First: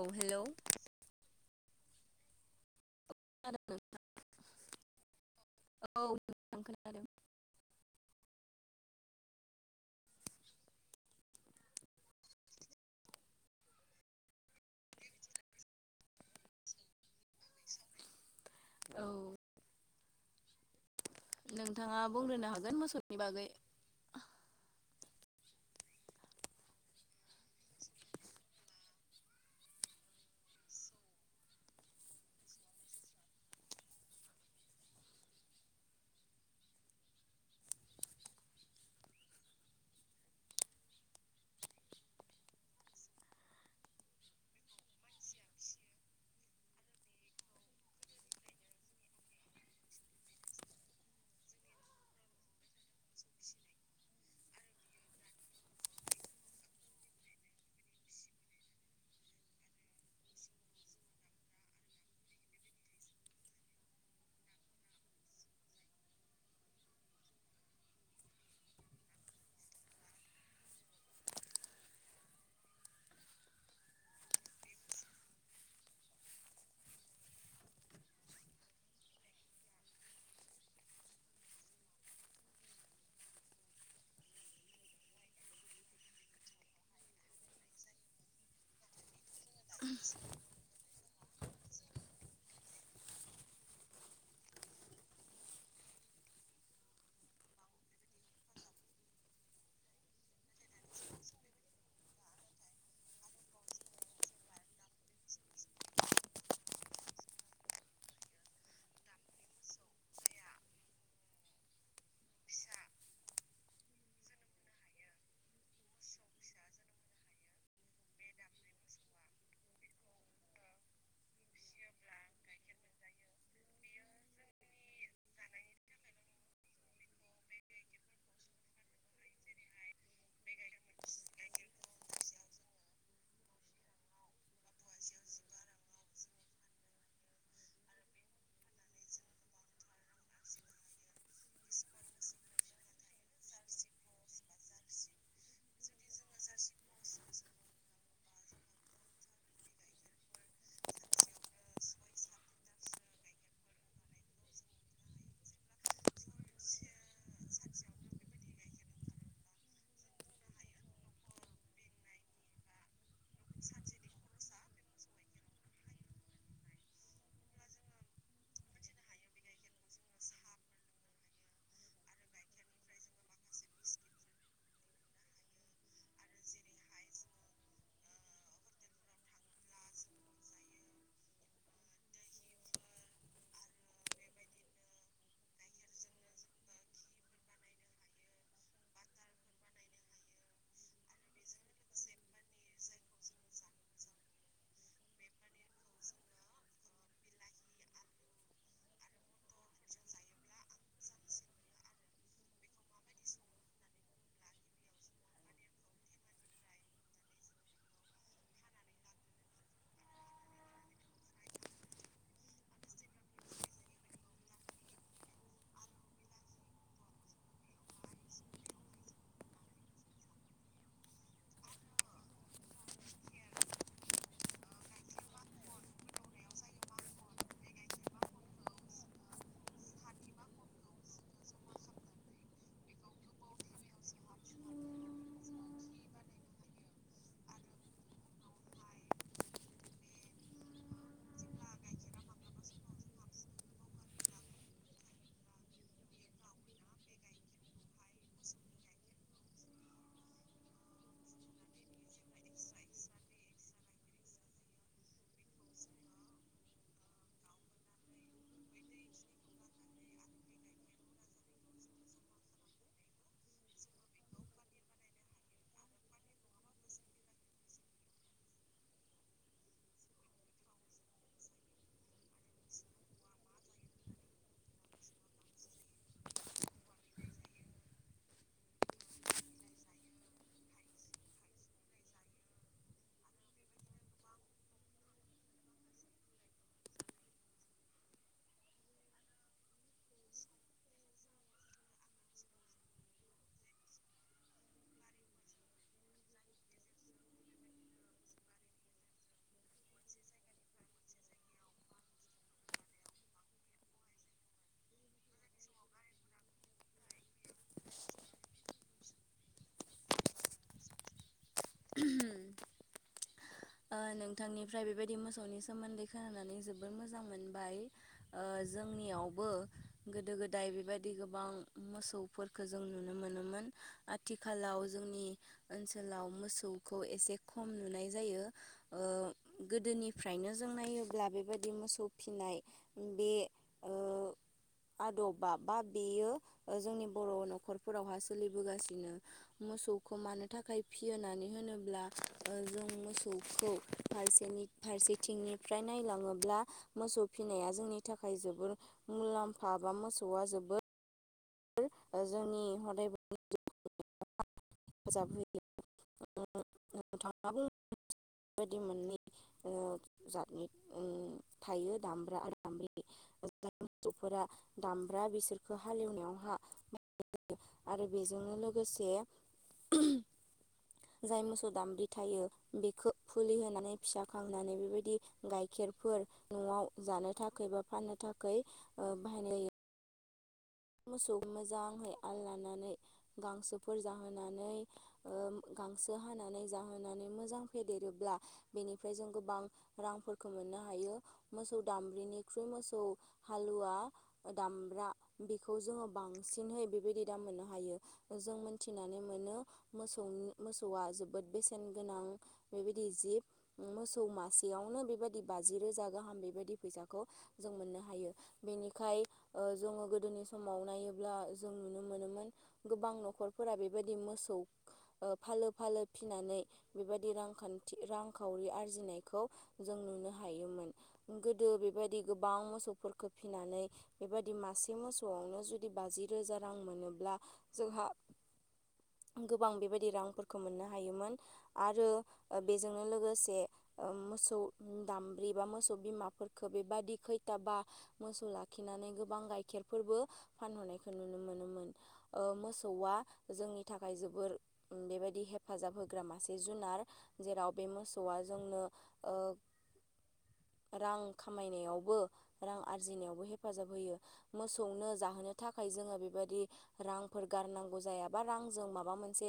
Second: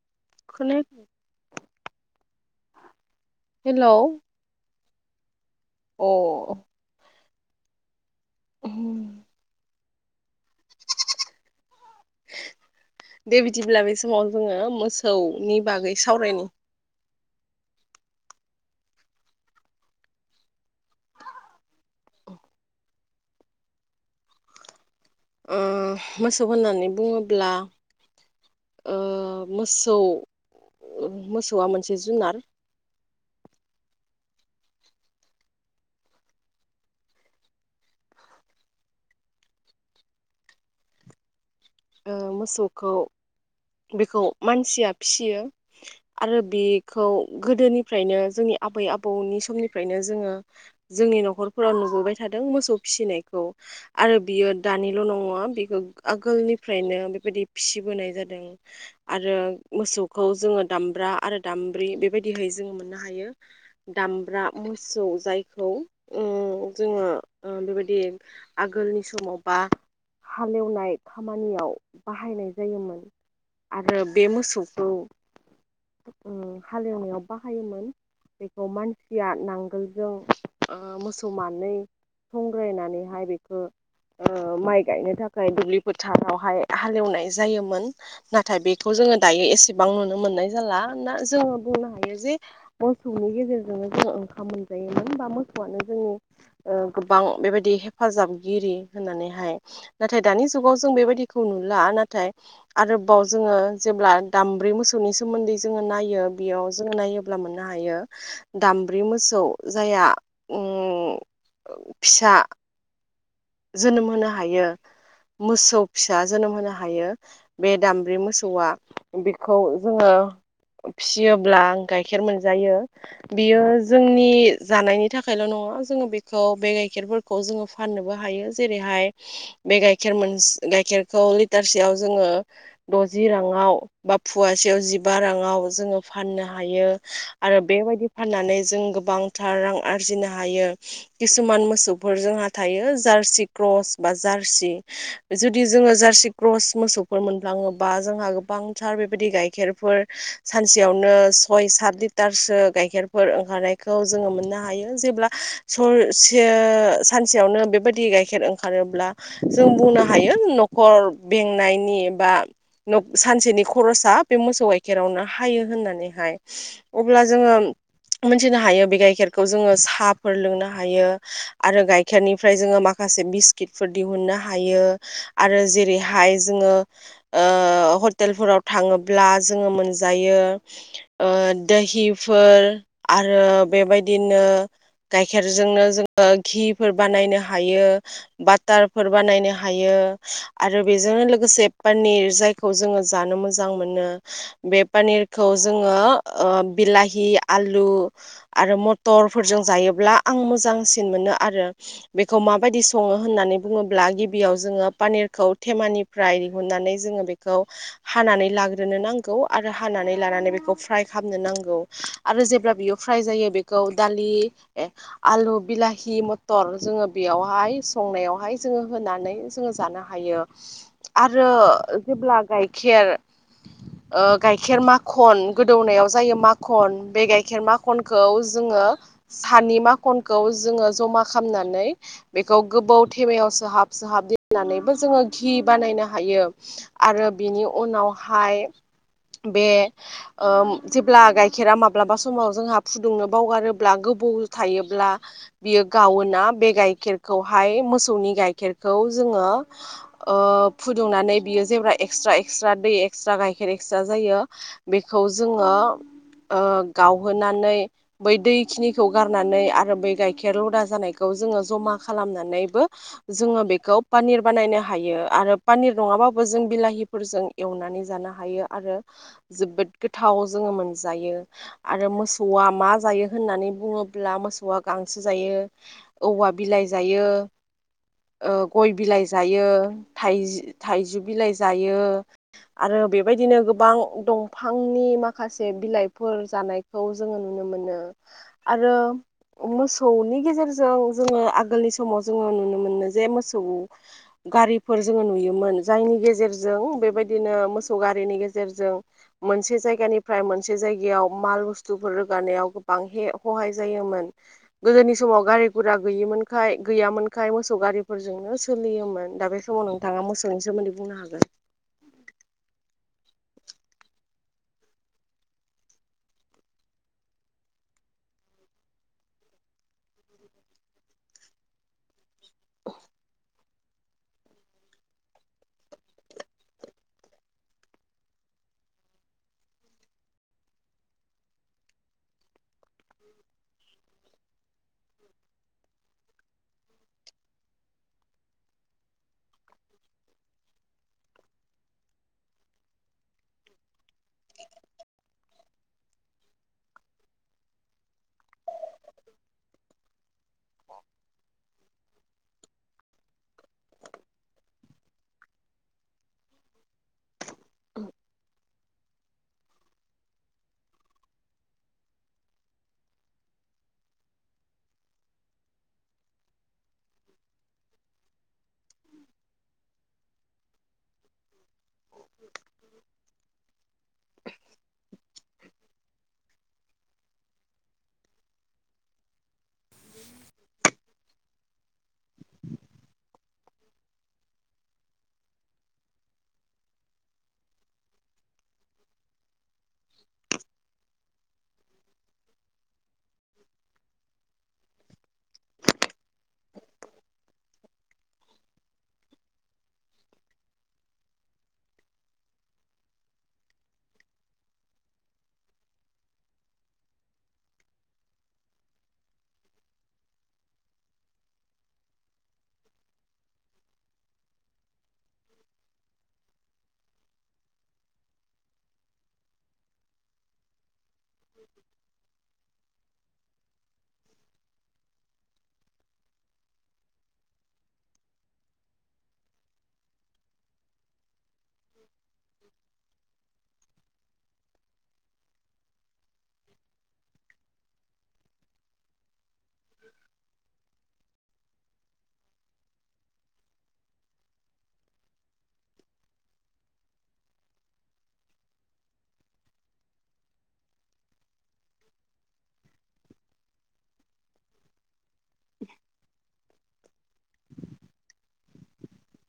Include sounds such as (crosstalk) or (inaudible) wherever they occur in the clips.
औ हेलौ खोनाया खोनादों हेलौ नोंथां औ (unintelligible) अ खोनादों (unintelligible) दे बिदिब्ला बे समाव जोङो मोसौनि बागै सावरायनि औ नोंथाङा बुंग्रोनो हागोन मोसौनि बागै उम मोसौ होननानै बुङोब्ला ओ मोसौ मोसौआ मोनसे जुनार ओ मोसौखौ बेखौ मानसिया फिसियो आरो बेखौ गोदोनिफ्रायनो जोंनि आबै आबौनि समनिफ्रायनो जोङो जोंनि न'खरफोराव नुबोबाय थादों मोसौ फिसिनायखौ आरो बियो दानिल' नङा बेखौ आगोलनि फ्रायनो बेबायदि फिसिबोनाय जादों आरो मोसौखौ जोङो दामब्रा आरो दाम ब्रि बेबायदिहै जों मोननो हायो दामब्रा मोसौ जायखौ ओ जोङो ओ बेबायदि आगोलनि समाव बा हालेवनाय खामानियाव बाहायनाय जायोमोन आरो बे मोसौखौ ओ हालेवनायाव बाहायोमोन बेखौ मानसिया नांगोलजों ओ मोसौ मानै संग्रायनानैहाय बेखौ ओ माइ गायनो थाखाय दुब्लि फोथारावहाय हालेवनाय जायोमोन नाथाय बेखौ जोङो दायो एसेबां नुनो मोननाय जाला ना जोङो बुंनो हायो जे मोसौनि गेजेरजोंनो जों ओंखाम मोनजायोमोन बा मोसौआनो जोंनि ओ गोबां बेबायदि हेफाजाबगिरि होननानैहाय नाथाय दानि जुगाव जों बेबायदिखौ नुला नाथाय आरोबाव जोङो जेब्ला दामब्रि मोसौनि सोमोन्दै जोङो नायो बेयाव जोङो नायोब्ला मोननो हायो दामब्रि मोसौ जाया ओम फिसा जोनोम होनो हायो। मोसौ फिसा जोनोम होनो हायो बे दामब्रि मोसौआ बेखौ जोङो फियोब्ला आं गाइखेर मोनजायो बियो जोंनि जानायनि थाखायल' न ङा जोङो बेखौ बे गाइखेरफोरखौ जोङो फाननोबो हायो जेरैहाय बे गाइखेर मोनस गाइखेरखौ लिटारसेयाव जोङो द'जि राङाव बा फुवासेयाव जिबा राङाव जोङो फाननो हायो आरो बेबायदि फाननानै जों गोबांथार रां आरजिनो हायो किसुमान मोसौफोर जोंहा थायो जारसि क्रस बा जार्सि जुदि जोङो जार्सि क्रस मोसौफोर मोनफ्लाङोबा जोंहा गोबांथार बेबायदि गाइखेरफोर सानसेयावनो सय सात लिटारसो गाइखेर- फोर ओंखारनायखौ जों मोननो हायो जेब्ला सानसेआवनो बेबा- दा गाइखेर ओंखारोब्ला जों बुंनो हायो न'खर बेंनायनि बा सानसेनि खर'सा बे मोसौ गाइखेरावनो हायो होननानैहाय अब्ला जोङो मोनथिनो हायो बे गाइखेरखौ जोङो साहाफोर लोंनो हायो आरो गाइखेरनिफ्राय जोङो मा- खासे बिस्किटफोर दिहुननो हायो आरो जेरैहाय जोङो हटेलफोराव थाङोब्ला जोङो मोनजायो ओ दोहिफोर आरो बेबायदिनो गाइखेरजोंनो जोङो घीफोर बानायनो हायो बाटारफोर बानायनो हायो आरो बेजोंनो लोगोसे पनिर जाय खौ जोंङो जानो मोजां मोनो बे पनिरखौ जोङो ओ बिलाहि आलु आरो मथरफोरजों जायोब्ला आं मोजांसिन मोनो आरो बेखौ माबायदि सङो होननानै बुङोब्ला गिबियाव जोङो पानिरखौ थेमानिफ्राय दिहुननानै जों ङो बेखौ हानानै लाग्रोनो नांगौ आरो हानानै लानानै बेखौ फ्राय खालामनो नांगौ आरो जेब्ला बियो फ्राय जायो बेखौ दालि आलु बिलाहि मथर जोङो बेयावहाय संनायावहाय जोङो होनानै जोङो जानो हायो आरो जेब्ला गाइखेर ओ गाइखेर माखन गोदौनायाव जायो माखन बे गाइखेर माखनखौ जोङो ङो सानि माखनखौ जोङो जमा खालामनानै नै बेखौ गोबाव थेमायाव सोहाब सोहाब देननानैबो जोङो घि बानायनो हायो आरो बिनि उनावहाय बे ओ जेब्ला गाइखेरा माब्लाबा समाव जोंहा फुदुंनो बावगारोब्ला बाव थायोब्ला बियो गावोना बे गाइखेरखौहाय मोसौनि गाइखेरखौ जोङो ओ फुदुंनानै बियो जेब्ला एक्स्ट्रा एक्स्ट्रा दै एक्स्ट्रा गायखेर एक्स्ट्रा होयो बेखौ जोङो ओ गावहोनानै बै दैखिनिखौ गारनानै आरो बै गाइखेर लदा जानाय खौ जोङो जमा खालामनानैबो जोङो बेखौ पानिर बानायनो हायो आरो पानिर नङा बाबो जों बिलाहिफोरजों एवनानै जानो हायो आरो जोबोद गोथाव जोङो मोनजा यो‌ आरो मोसौआ मा जायो होननानै बुङोब्ला मोसौआ गांसो जायो औवा बिलाइ जायो ओ गय बिलाइ जायो थाइजो-थाइजौ बिलाइ जायो आरो बेबायदिनो गोबां दंफांनि माखासे बिलाइफोर जानायखौ जोङो नुनो नो मोनो आरो मोसौनि गेजेर जों जोङो आगोलनि समाव जोङो नुनो मोनो जे मोसौ गारिफोर जोङो नुयोमोन जायनि गेजेरजों बेबायदिनो मोसौ गारिनि गेजेरजों मोनसे जायगानिफ्राय मोनसे जायगायाव माल बुस्थुफोर रोगानायाव गोबां हे ह'हाय जायोमोन गोदोनि समाव गारि बुरजा गैयिमोनखाय गैयामोनखाय मोसौ गारिफोरजोंनो सोलियोमोन दा बे समाव नोंथाङा मोसौनि सो मोन्दै बुंनो हागोन। उम। ओ नोंथांनिफ्राय बेबायदि मोसौनि सोमोन्दै खोनानानै जोबोर मोजां मोनबाय। ओ जोंनियावबो गोदो गोदाय बेबायदि गोबां मोसौ फोरखो जों नुनो मोनोमोन। आथिखालाव जोंनि ओनसोलाव मोसौखौ एसे खम नुनाय जायो। ओ (inaudible) गोदोनिफ्रायनो जों नायोब्ला बेबायदि मोसौ फिनाय बे ओ आदबा बा बेयो ओ जोंनि बर' न'खरफोरावहा सोलिबोगासिनो मो मोसौखौ मानो थाखाय फियो होननानै होनोब्ला ओ जों मोस सौखौ फारसेनि फारसेथिंनिफ्राय नायलाङोब्ला मोसौ फिनाया जोंनि थाखा खाय जोबोर मुलाम्फा बा मोसौआ जोबोद ओ जोंनि हदाय हेफाजाब होयो नों नोंथाङाबो बेबायदि मोननै उमुं जाथनि उम थायो दामब्रा आरो दामब्रि मोसौफोरा दामब्रा बिसोरखौ हालेवनायावहा आरो बेजोंनो लोगोसे जाय मोसौ दामब्रि थायो बेखो फुलि होनानै फिसा खांनानै बेबायदि गाय खेरफोर न'आव जानो थाखाय बा फाननो थाखाय ओ बाहायनाय हायो। मोसौ मोजाङै आल लानानै गांसोफोर जाहोनानै ओ गांसो हानानै जाहोनानै मोजां फेदेरोब्ला बेनिफ्राय जों गोबां रांफोरखौ मोननो हायो। मोसौ दामब्रिनिख्रुइ मोसौ हालुवा ओ दामब्रा बेखौ जोङो बांसिनहै बेबायदि दाम मोननो हायो ओ जों मोनथिनानै मोनो मोसौ मोसौआ जोबोद बेसेन गोनां बेबायदि जि मोसौ मासेयावनो बेबाय बाजि रोजा गाहाम बे बायदि फैसाखौ जों मोननो हायो बेनिखाय ओ जोङो गोद दोनि समाव नायोब्ला ओ जों नुनो मोनोमोन गोबां न'खरफोरा बेबायदि मोसौ खा ओ फालो फालो फिनानै बेबायदि रांखान्थि रांखावरि आरजिनायखौ जों नु नो हायोमोन गोदो बे बादि गोबां मोसौफोरखो फिनानै बेबादि मास से मोसौआवनो जुदि बाजि रोजा रां मोनोब्ला जोंहा गोबां बेबायदि रांफोरखौ मोननो हायोमोन आरो ओ बेजोंनो लोगोसे ओ मोसौ दामब्रि बा मोसौ बिमाफोरखो बेबादि खैथा बा मोसौ लाखिना नै गोबां गाइखे फोरबो फानहरनायखौ नुनो मोनोमोन ओ मोसौआ जोंनि थाखाय जोबोर बेबायदि हेफाजाब होग्रा मासे जुनार जेराव बे मोसौआ जोंनो ओ (inaudible) रां खामायनायावबो रां आरजिनायावबो हेफाजाब होयो। मोसौनो जाहोनो थाखाय जोङो बेबायदि रांफोर गारनांगौ जायाबा रांजों माबा मोनसे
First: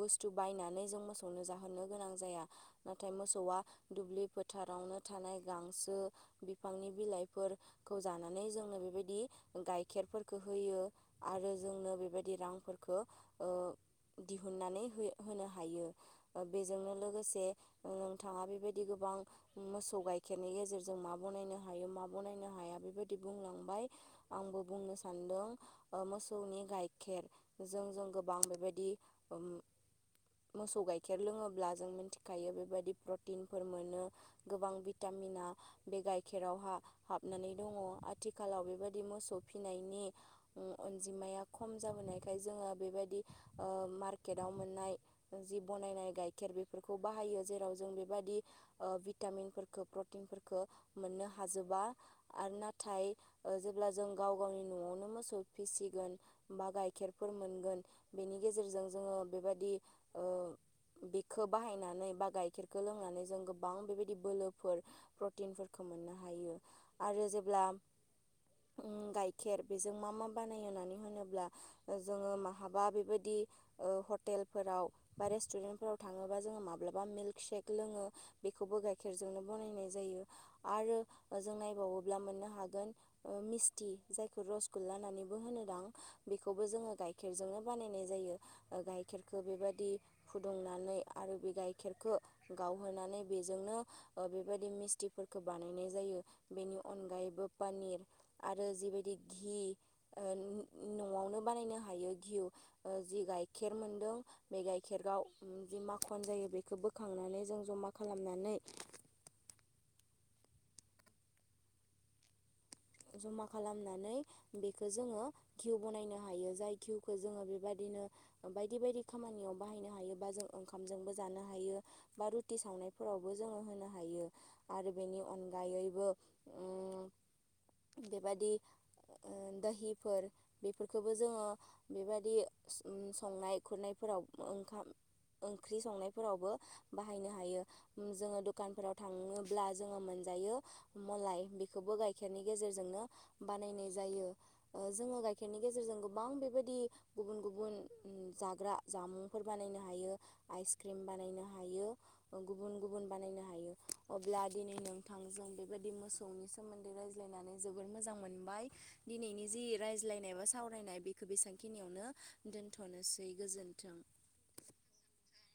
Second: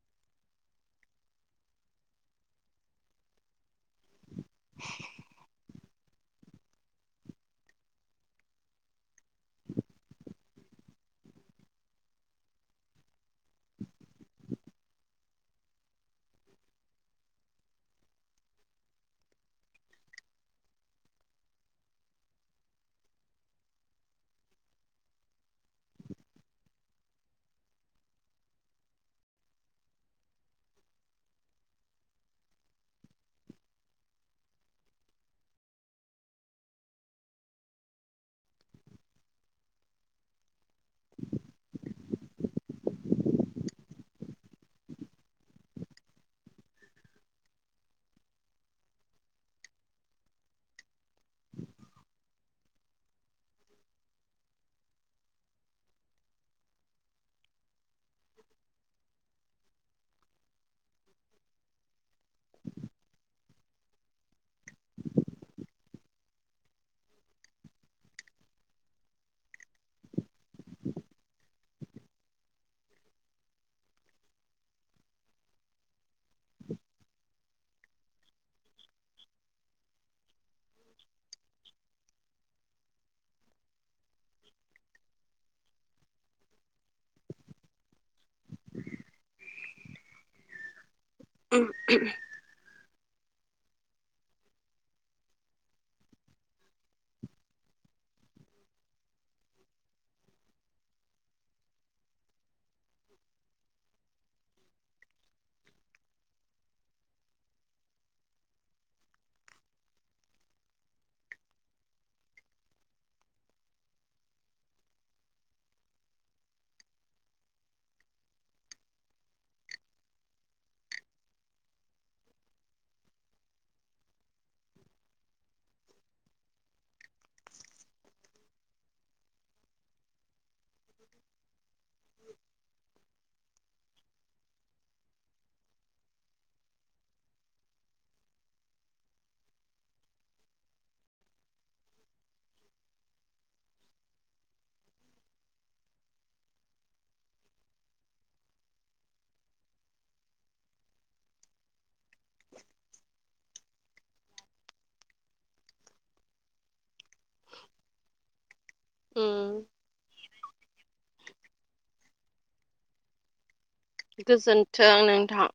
बुस्थु बायनानै जों मोसौनो जाहो नो गोनां जाया नाथाय मोसौआ दुब्लि फो थारावनो थानाय गांसो बिफांनि बिलाइफोरखौ जानानै जोंनो बेबायदि गाइखेरफोरफोरखौ होयो आरो जोंनो बेबायदि रांफोरखौ ओ दिहुननानै होयो होनो हायो दा बेजोंनो लोगोसे नोंथाङा बेबायदि गोबां मोसौ गाय गाइेरनि गेजेरजों मा बानायनो हायो मा बनायनो हाया बेबायदि बुंलांबाय आंबो बुंनो सान्दों ओ मोसौनि गाइखेर जों जों गोबां बेबायदि ओ (inaudible) मोसौ गाइखेर लोङोब्ला जों मिथिखायो बेबायदि प्रटिनफोर मोनो गोबां भिटा- मिना बे गायखेर आवहाय हाबनानै दङ' आथिखालाव दि मोसौ फिसिनायनि अनजिमाया खम जाबोनायखाय जोङो बेबायदि मार्केटाव मोननाय जि बनायनाय गाइखेर बेफोरखौ बाहायो जेराव जों बेबायदि ओ भिटामिनफोरखौ प्रटिनफोरखौ मोननो हाजोबा आरो नाथाय ओ अब्ला जों गाव गावनि न'आवनो मोसौ फिसिगोन बा गाइखेरफोर मोनगोन बेनि गेजेरजों जों जोङो बेबायदि ओ बेखौ बाहायनानै बा गाइखेरखौ लोंनानै जों गोबां बेबायदि बोलोफोर प्रटिनफोरखौ मोननो हायो आरो जेब्ला (inaudible) उम गाइखेर बेजों मा मा बानाय होननानै होनोब्ला जोङो माहाबा बेबायदि ओ हटेलफोराव बा रेस्टुरेन्टफोराव थाङोबा जोङो माब्लाबा मिल्क सेेक लोङो बेखौबो गाय- खेरजोंनो बनायनाय जायो आरो जों नायबावोब्ला मोननो हागोन ओ मिस्थि जायखौ रसगुल्लानानैबो होनो दां बेखौबो जोङो गाइखेरजोंनो बानायनाय जायो। ओ गाइखेरखौ बेबायदि फुदुंनानै आरो बे गाइखेरखौ गावहोनानै बेजोंनो बेबायदि मिस्थिफोरखौ बानायनाय जायो बेनि अनगायैबो पानिर आरो जिबायदि घि ओ न'आवनो बानायनो हायो धिउ जि गाइखेर मोन्दों बे गाइखेराव जि माखन जायो बेखौ बोखांनानै जों जमा खालामो खालामनानै (inaudible) जमा खालामनानै बेखौ जोङो धिउ बनायनो हायो जाय धिउखौ जोङो बेबायदि नो बायदि बायदि खामानियाव बाहायनो हायो बा जों ओंखामबो जानो हायो बा रुति साव नायफोरावबो जोङो होनो हायो आरो बेनि अनगायैबो बेबादि ओ दोहिफोर बेफोरखौबो जोङो बेबायदि संनाय खुरनायफोराव ओंखाम ओंख्रि संनायफोरावबो बाहायनो हायो उम जोङो दखानफोराव थाङोब्ला जोङो मोन जायो मलाय बेखौबो गाइ खेरनि गेजेरजोंनो बानायनाय जायो ओ जोङो गाइखेरनि गेजेरजों गोबां बेबायदि गुबुन गुबुन जाग्रा जामुंफोर बानायनो हायो आइसक्रिम बानायनो हायो। गुबुन गुबुन बानायनो हायो अब्ला दिनै नोंथांजों बेबायदि मोसौनि सोमोन लायनानै जोबोर मोजां मोनबाय दिनैनि जि उम रायज्लायनाय बा सावरायनाय बेखौ बेसांखिनियावनो दोनथ'नोसै गोजोन्थों। गोजोन्थों नोंथां।